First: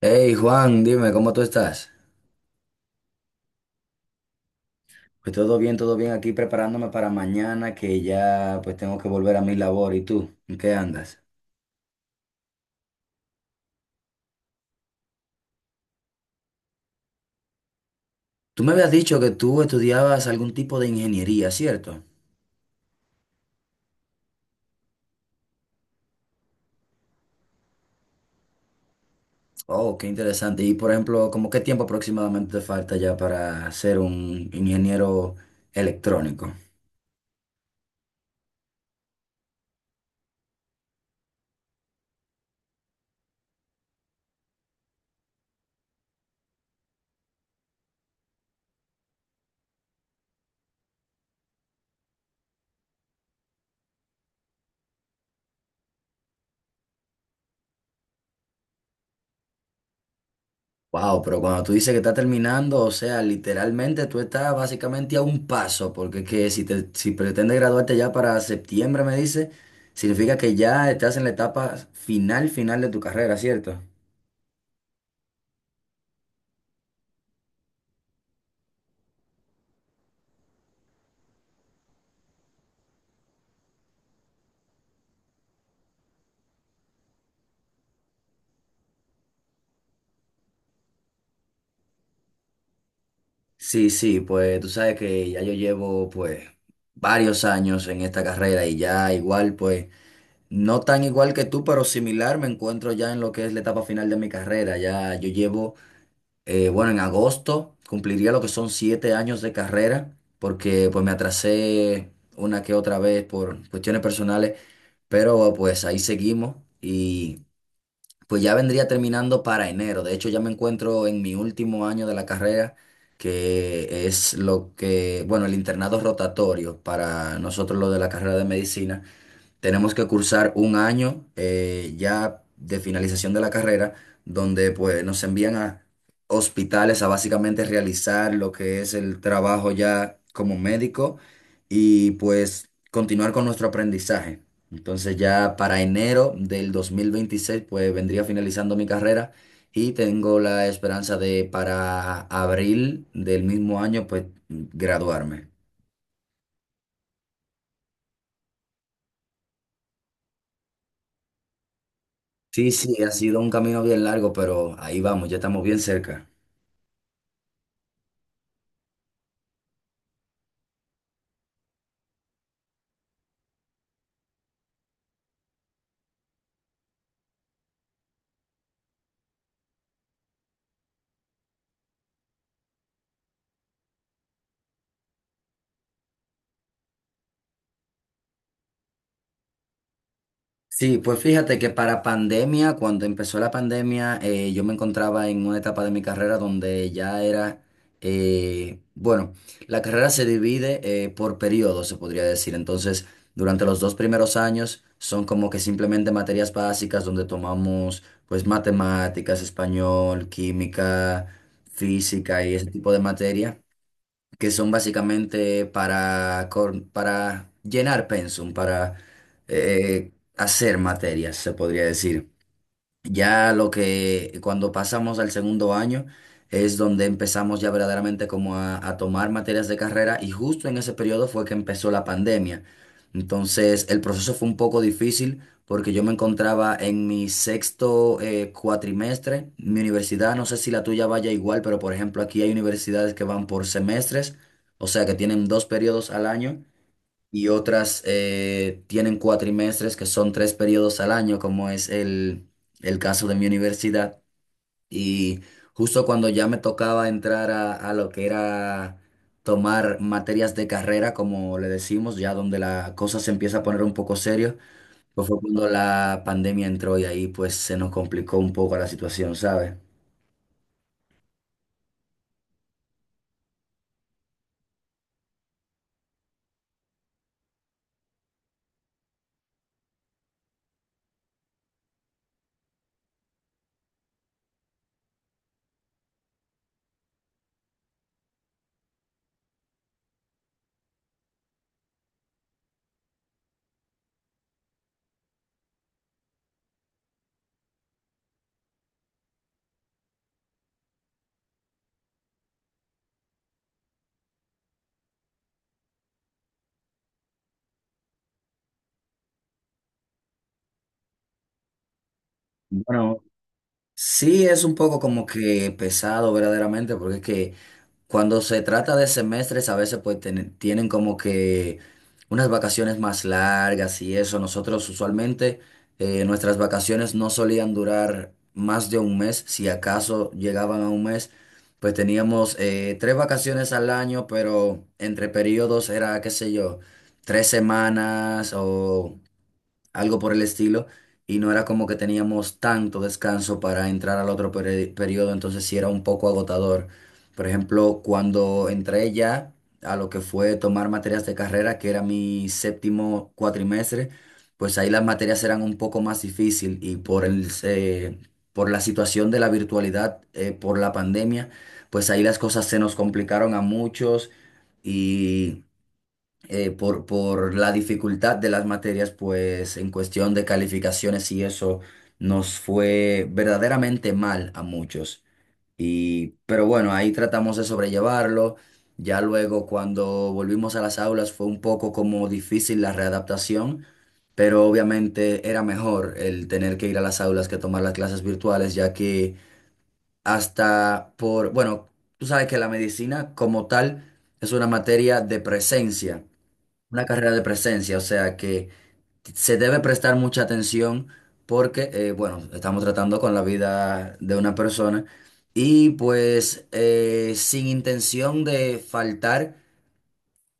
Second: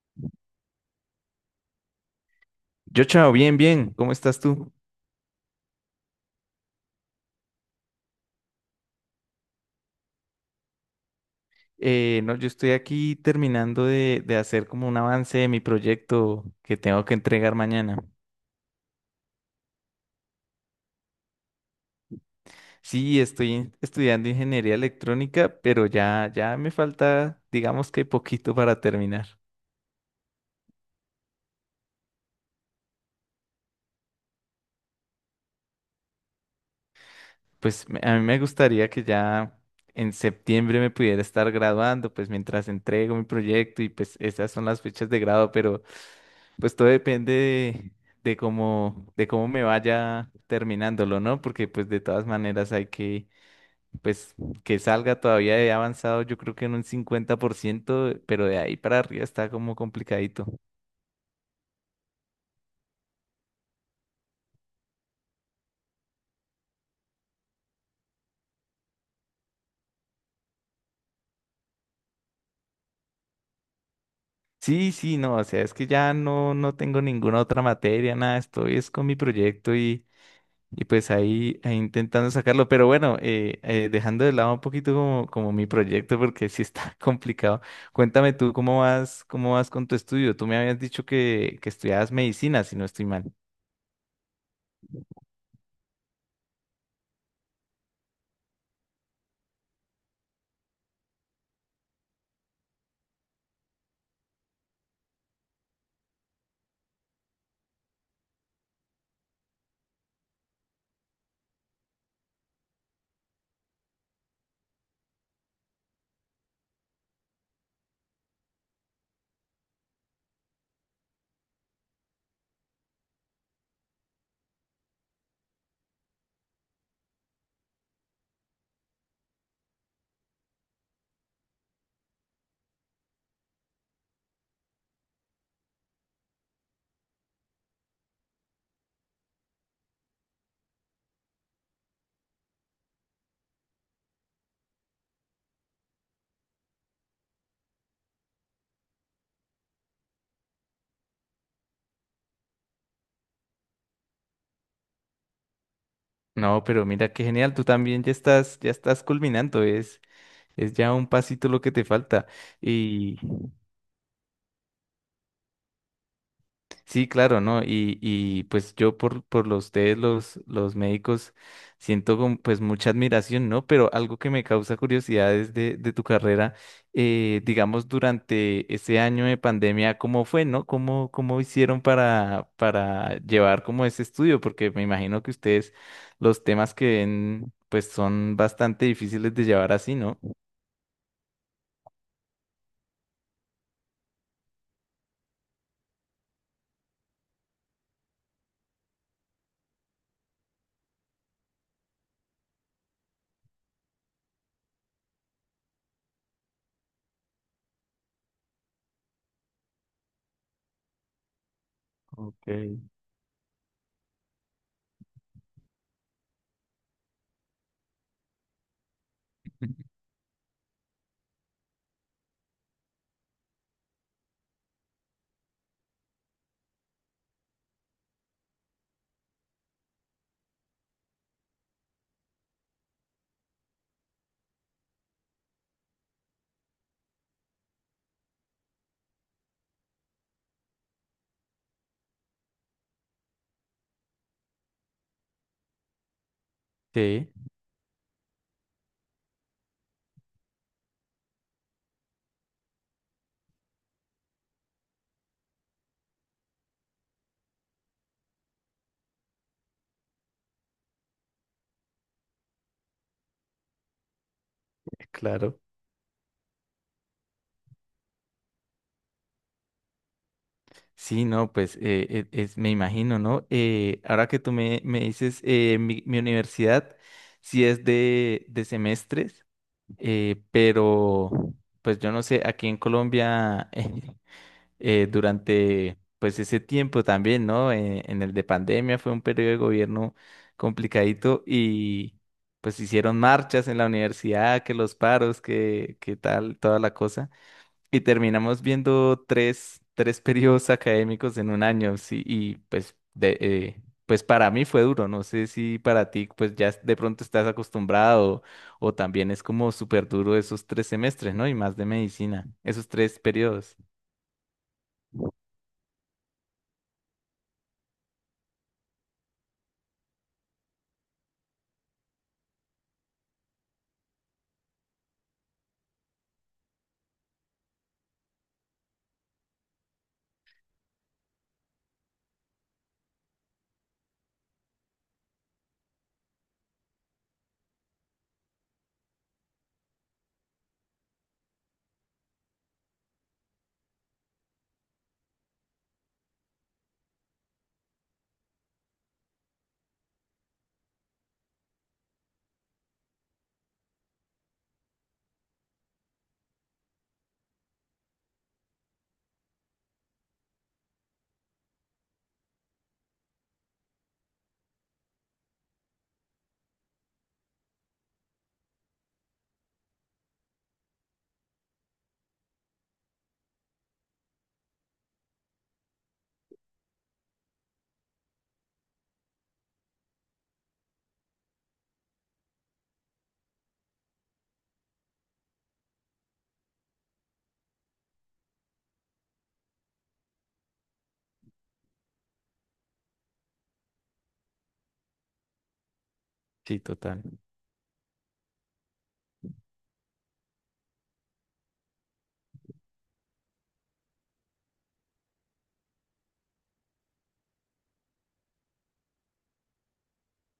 Hey Juan, dime, ¿cómo tú estás? Yo, chao, bien, bien. ¿Cómo estás tú? Pues todo bien aquí preparándome para mañana que ya pues tengo que volver a mi labor. ¿Y tú? ¿En qué andas? No, yo estoy aquí terminando de hacer como un avance de mi proyecto que tengo que entregar mañana. Tú me habías dicho que tú estudiabas algún tipo de ingeniería, ¿cierto? Sí, estoy estudiando ingeniería electrónica, pero ya me falta, digamos que poquito para terminar. Oh, qué interesante. Y por ejemplo, ¿cómo qué tiempo aproximadamente te falta ya para ser un ingeniero electrónico? Pues a mí me gustaría que ya en septiembre me pudiera estar graduando, pues mientras entrego mi proyecto y pues esas son las fechas de grado. Pues todo depende de cómo, de cómo, me vaya terminándolo, ¿no? Porque pues de todas maneras hay que, pues que salga todavía he avanzado yo creo que en un 50%, pero de ahí para arriba está como complicadito. Wow, pero cuando tú dices que está terminando, o sea, literalmente tú estás básicamente a un paso, porque es que si te, si pretendes graduarte ya para septiembre, me dice, significa que ya estás en la etapa final, final de tu carrera, ¿cierto? Sí, sí, no, o sea, es que ya no tengo ninguna otra materia, nada, estoy es con mi proyecto y pues ahí intentando sacarlo, pero bueno, dejando de lado un poquito como mi proyecto, porque sí está complicado. Cuéntame tú cómo vas con tu estudio. Tú me habías dicho que estudiabas medicina, si no estoy mal. Sí, sí, pues tú sabes que ya yo llevo pues varios años en esta carrera y ya igual pues no tan igual que tú, pero similar me encuentro ya en lo que es la etapa final de mi carrera. Ya yo llevo Bueno, en agosto cumpliría lo que son siete años de carrera, porque pues me atrasé una que otra vez por cuestiones personales, pero pues ahí seguimos y pues ya vendría terminando para enero. De hecho, ya me encuentro en mi último año de la carrera, que es lo que, bueno, el internado rotatorio para nosotros lo de la carrera de medicina. Tenemos que cursar un año ya de finalización de la carrera, donde pues nos envían a hospitales a básicamente realizar lo que es el trabajo ya como médico y pues continuar con nuestro aprendizaje. Entonces ya para enero del 2026 pues vendría finalizando mi carrera y tengo la esperanza de para abril del mismo año pues graduarme. No, pero mira qué genial, tú también ya estás culminando, es ya un pasito lo que te falta. Sí, sí, ha sido un camino bien largo, pero ahí vamos, ya estamos bien cerca. Sí, claro, ¿no? Y pues yo por los ustedes, los médicos, siento como, pues mucha admiración, ¿no? Pero algo que me causa curiosidad es de tu carrera, digamos, durante ese año de pandemia, ¿cómo fue, no? ¿Cómo hicieron para llevar como ese estudio? Porque me imagino que ustedes, los temas que ven, pues son bastante difíciles de llevar así, ¿no? Sí, pues fíjate que para pandemia, cuando empezó la pandemia, yo me encontraba en una etapa de mi carrera donde ya era, bueno, la carrera se divide por periodos, se podría decir. Entonces, durante los dos primeros años son como que simplemente materias básicas donde tomamos pues matemáticas, español, química, física Ok. y ese tipo de materia que son básicamente para, para llenar pensum, para hacer materias, se podría decir. Ya lo que cuando pasamos al segundo año es donde empezamos ya verdaderamente como a tomar materias de carrera y justo en ese periodo fue que empezó la pandemia. Entonces el proceso fue un poco difícil porque yo me encontraba en mi sexto cuatrimestre. Mi universidad, no sé si la tuya vaya igual, pero por ejemplo aquí hay universidades que van por semestres, o sea que tienen dos periodos al año Sí, y otras tienen cuatrimestres que son tres periodos al año, como es el caso de mi universidad. Y justo cuando ya me tocaba entrar a lo que era tomar materias de carrera, como le decimos, ya donde la cosa se empieza a poner un poco serio, pues fue claro. cuando la pandemia entró y ahí pues se nos complicó un poco la situación, ¿sabes? Sí, no, pues es, me imagino, ¿no? Ahora que tú me dices, mi universidad sí es de semestres, pero pues yo no sé, aquí en Colombia durante pues ese tiempo también, ¿no? En el de pandemia fue un periodo de gobierno complicadito y pues hicieron marchas en la universidad, que los paros, que tal, toda la cosa. Y terminamos viendo tres periodos académicos en un año, sí, y pues, pues para mí fue duro, no sé si para ti pues ya de pronto estás acostumbrado o también es como súper duro esos tres semestres, ¿no? Y más de medicina, esos Bueno, tres periodos, sí es un poco como que pesado verdaderamente, porque es que... Cuando se trata de semestres, a veces pues tienen como que unas vacaciones más largas y eso. Nosotros usualmente nuestras vacaciones no solían durar más de un mes, si acaso llegaban a un mes, pues teníamos tres vacaciones al año, pero entre periodos era, qué sé yo, tres semanas o algo por el estilo, y no era como que teníamos tanto descanso para entrar al otro periodo, entonces sí era un poco agotador. Por ejemplo, cuando entré ya a lo que fue tomar materias de carrera, que era mi séptimo cuatrimestre, pues ahí las materias eran un poco más difícil y por el, por la situación de la virtualidad, por la pandemia, pues ahí las cosas se nos complicaron a muchos. Y por la dificultad de las materias, pues en cuestión de calificaciones y eso nos fue verdaderamente mal a muchos. Y, pero bueno, ahí tratamos de sobrellevarlo. Ya luego cuando volvimos a las aulas fue un poco como difícil la readaptación, pero obviamente era mejor el tener que ir a las aulas que tomar las clases virtuales, ya que hasta por, bueno, tú sabes que la medicina como tal es una materia de presencia. sí, Una total. carrera de presencia, o sea que se debe prestar mucha atención porque, bueno, estamos tratando con la vida de una persona y pues sin intención de faltar,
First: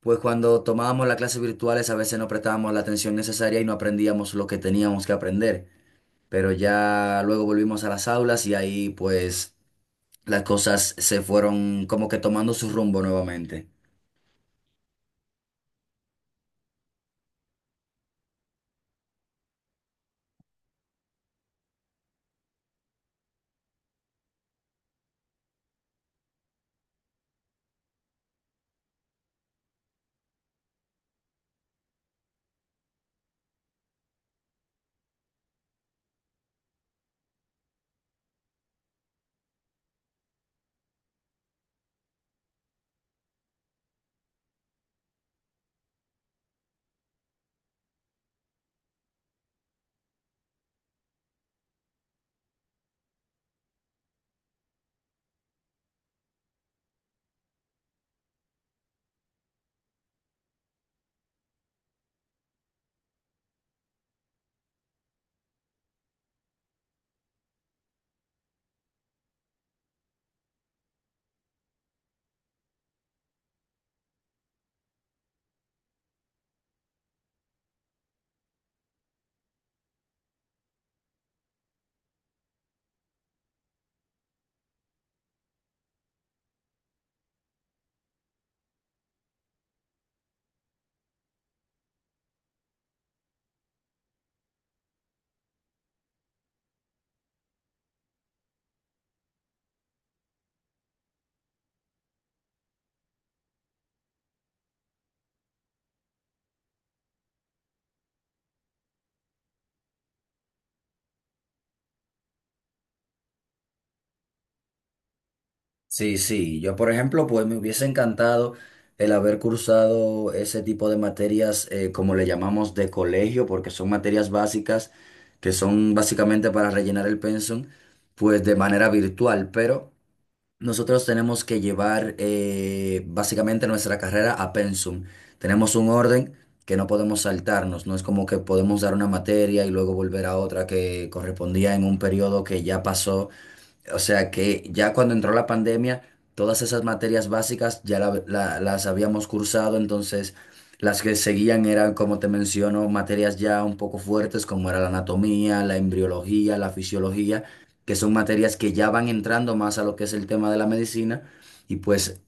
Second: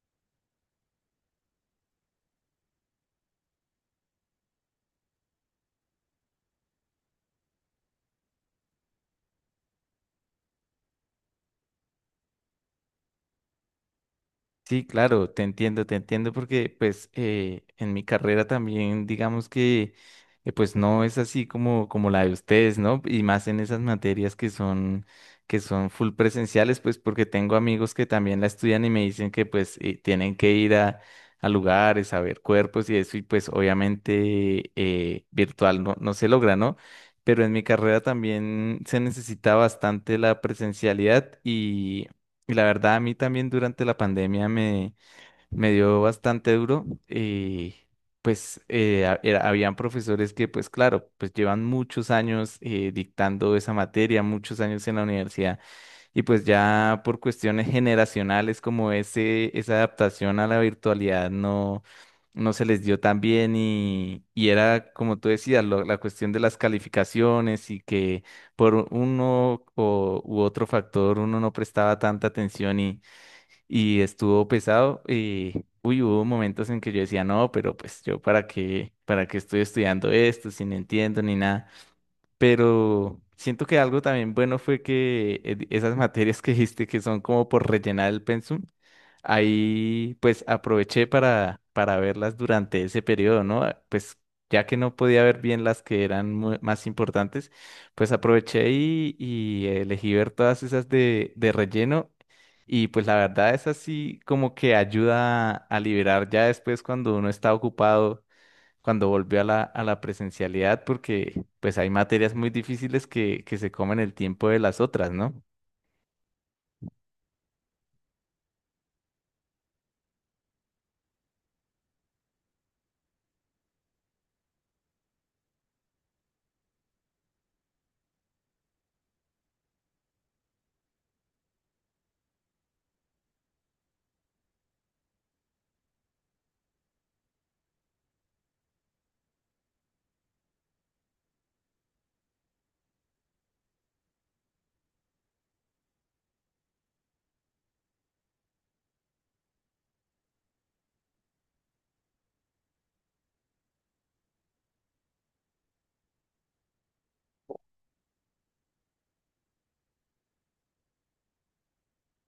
pues cuando tomábamos las clases virtuales a veces no prestábamos la atención necesaria y no aprendíamos lo que teníamos que aprender, pero ya luego volvimos a las aulas y ahí pues las cosas se fueron como que tomando su rumbo nuevamente. Sí, claro, te entiendo porque pues en mi carrera también digamos que pues no es así como, la de ustedes, ¿no? Y más en esas materias que son full presenciales, pues porque tengo amigos que también la estudian y me dicen que pues tienen que ir a lugares, a ver cuerpos y eso y pues obviamente virtual no se logra, ¿no? Pero en mi carrera también se necesita bastante la presencialidad Y la verdad, a mí también durante la pandemia me dio bastante duro. Y pues habían profesores que, pues claro, pues llevan muchos años dictando esa materia, muchos años en la universidad. Y pues ya por cuestiones generacionales como esa adaptación a la virtualidad no, se les dio tan bien y era como tú decías, la cuestión de las calificaciones y que por uno u otro factor uno no prestaba tanta atención y estuvo pesado. Y, uy, hubo momentos en que yo decía, no, pero pues yo para qué estoy estudiando esto si no entiendo ni nada. Pero siento que algo también bueno fue que esas materias que dijiste que son como por rellenar el pensum, ahí pues aproveché para verlas durante ese periodo, ¿no? Ah, pues ya que no podía ver bien las que eran más importantes, pues aproveché y elegí ver todas esas de relleno. Y pues la verdad es así como que ayuda a liberar ya después cuando uno está ocupado cuando volvió a la, presencialidad, porque pues hay materias muy difíciles que se comen el tiempo de las otras, ¿no? Sí, sí, yo por ejemplo, pues me hubiese encantado el haber cursado ese tipo de materias, como le llamamos de colegio, porque son materias básicas que son básicamente para rellenar el pensum, pues de manera virtual, pero nosotros tenemos que llevar básicamente nuestra carrera a pensum. Tenemos un orden que no podemos saltarnos, no es como que podemos dar una materia y luego volver a otra que correspondía en un periodo que ya pasó, o sea que ya cuando entró la pandemia, todas esas materias básicas ya las habíamos cursado, entonces las que seguían eran, como te menciono, materias ya un poco fuertes, como era la anatomía, la embriología, la fisiología, que son materias que ya van entrando más a lo que es el tema de la medicina, y pues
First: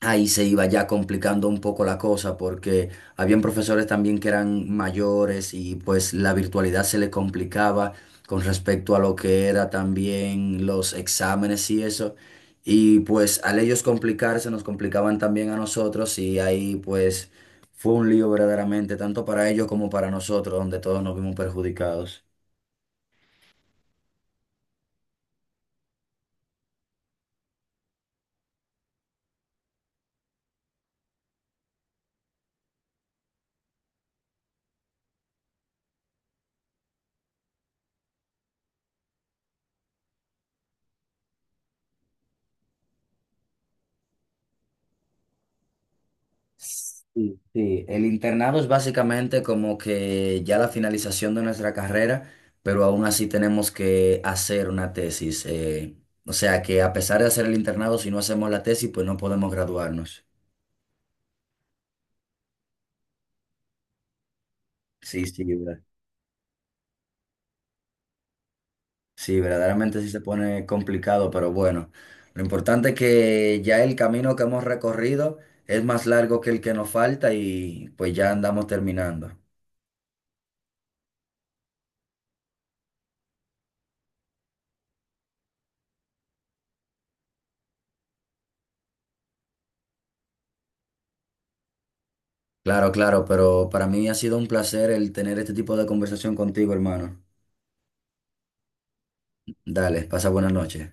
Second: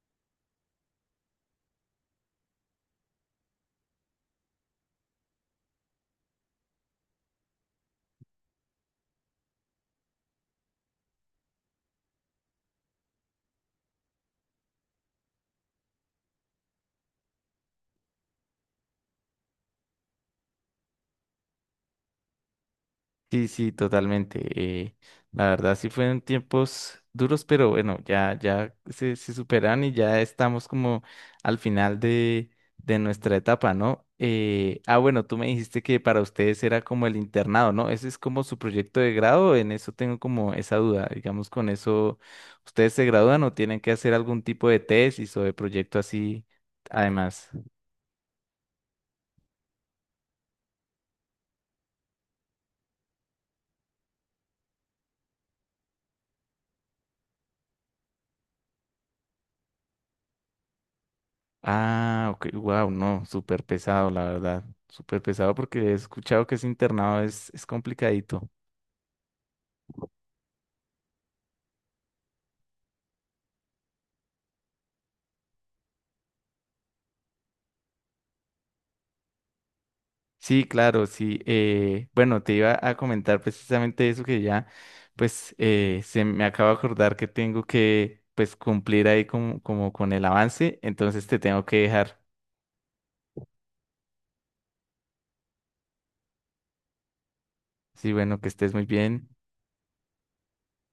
ahí se iba ya complicando un poco la cosa porque habían profesores también que eran mayores y pues la virtualidad se le complicaba con respecto a lo que era también los exámenes y eso. Y pues al ellos complicarse nos complicaban también a nosotros y ahí pues fue un lío verdaderamente, tanto para ellos como para nosotros, donde todos nos vimos perjudicados. Sí, sí, totalmente. eh, la verdad sí fueron tiempos duros, pero bueno, ya se superan y ya estamos como al final de nuestra etapa, ¿no? Ah, bueno, tú me dijiste que para ustedes era como el internado, ¿no? ¿Ese es como su proyecto de grado? En eso tengo como esa duda. Digamos, con eso, ¿ustedes se gradúan o tienen que hacer algún tipo de tesis o de proyecto así Sí, además? sí. El internado es básicamente como que ya la finalización de nuestra carrera, pero aún así tenemos que hacer una tesis. O sea que a pesar de hacer el internado, si no hacemos la tesis, pues no podemos graduarnos. Ah, ok, wow, no, súper pesado, la verdad. Súper Sí, sí, pesado porque he escuchado que ese internado es, complicadito. sí, verdaderamente sí se pone complicado, pero bueno, lo importante es que ya el camino que hemos recorrido es más largo que el que nos falta y pues ya andamos terminando. Sí, claro, sí. Bueno, te iba a comentar precisamente eso que ya, pues, se me acaba de acordar que tengo que, pues, cumplir ahí como, con el avance, entonces te tengo que dejar. Claro, claro, pero para mí ha sido un placer el tener este tipo de conversación contigo, hermano. Sí, bueno, que estés muy bien. Dale, pasa buenas noches.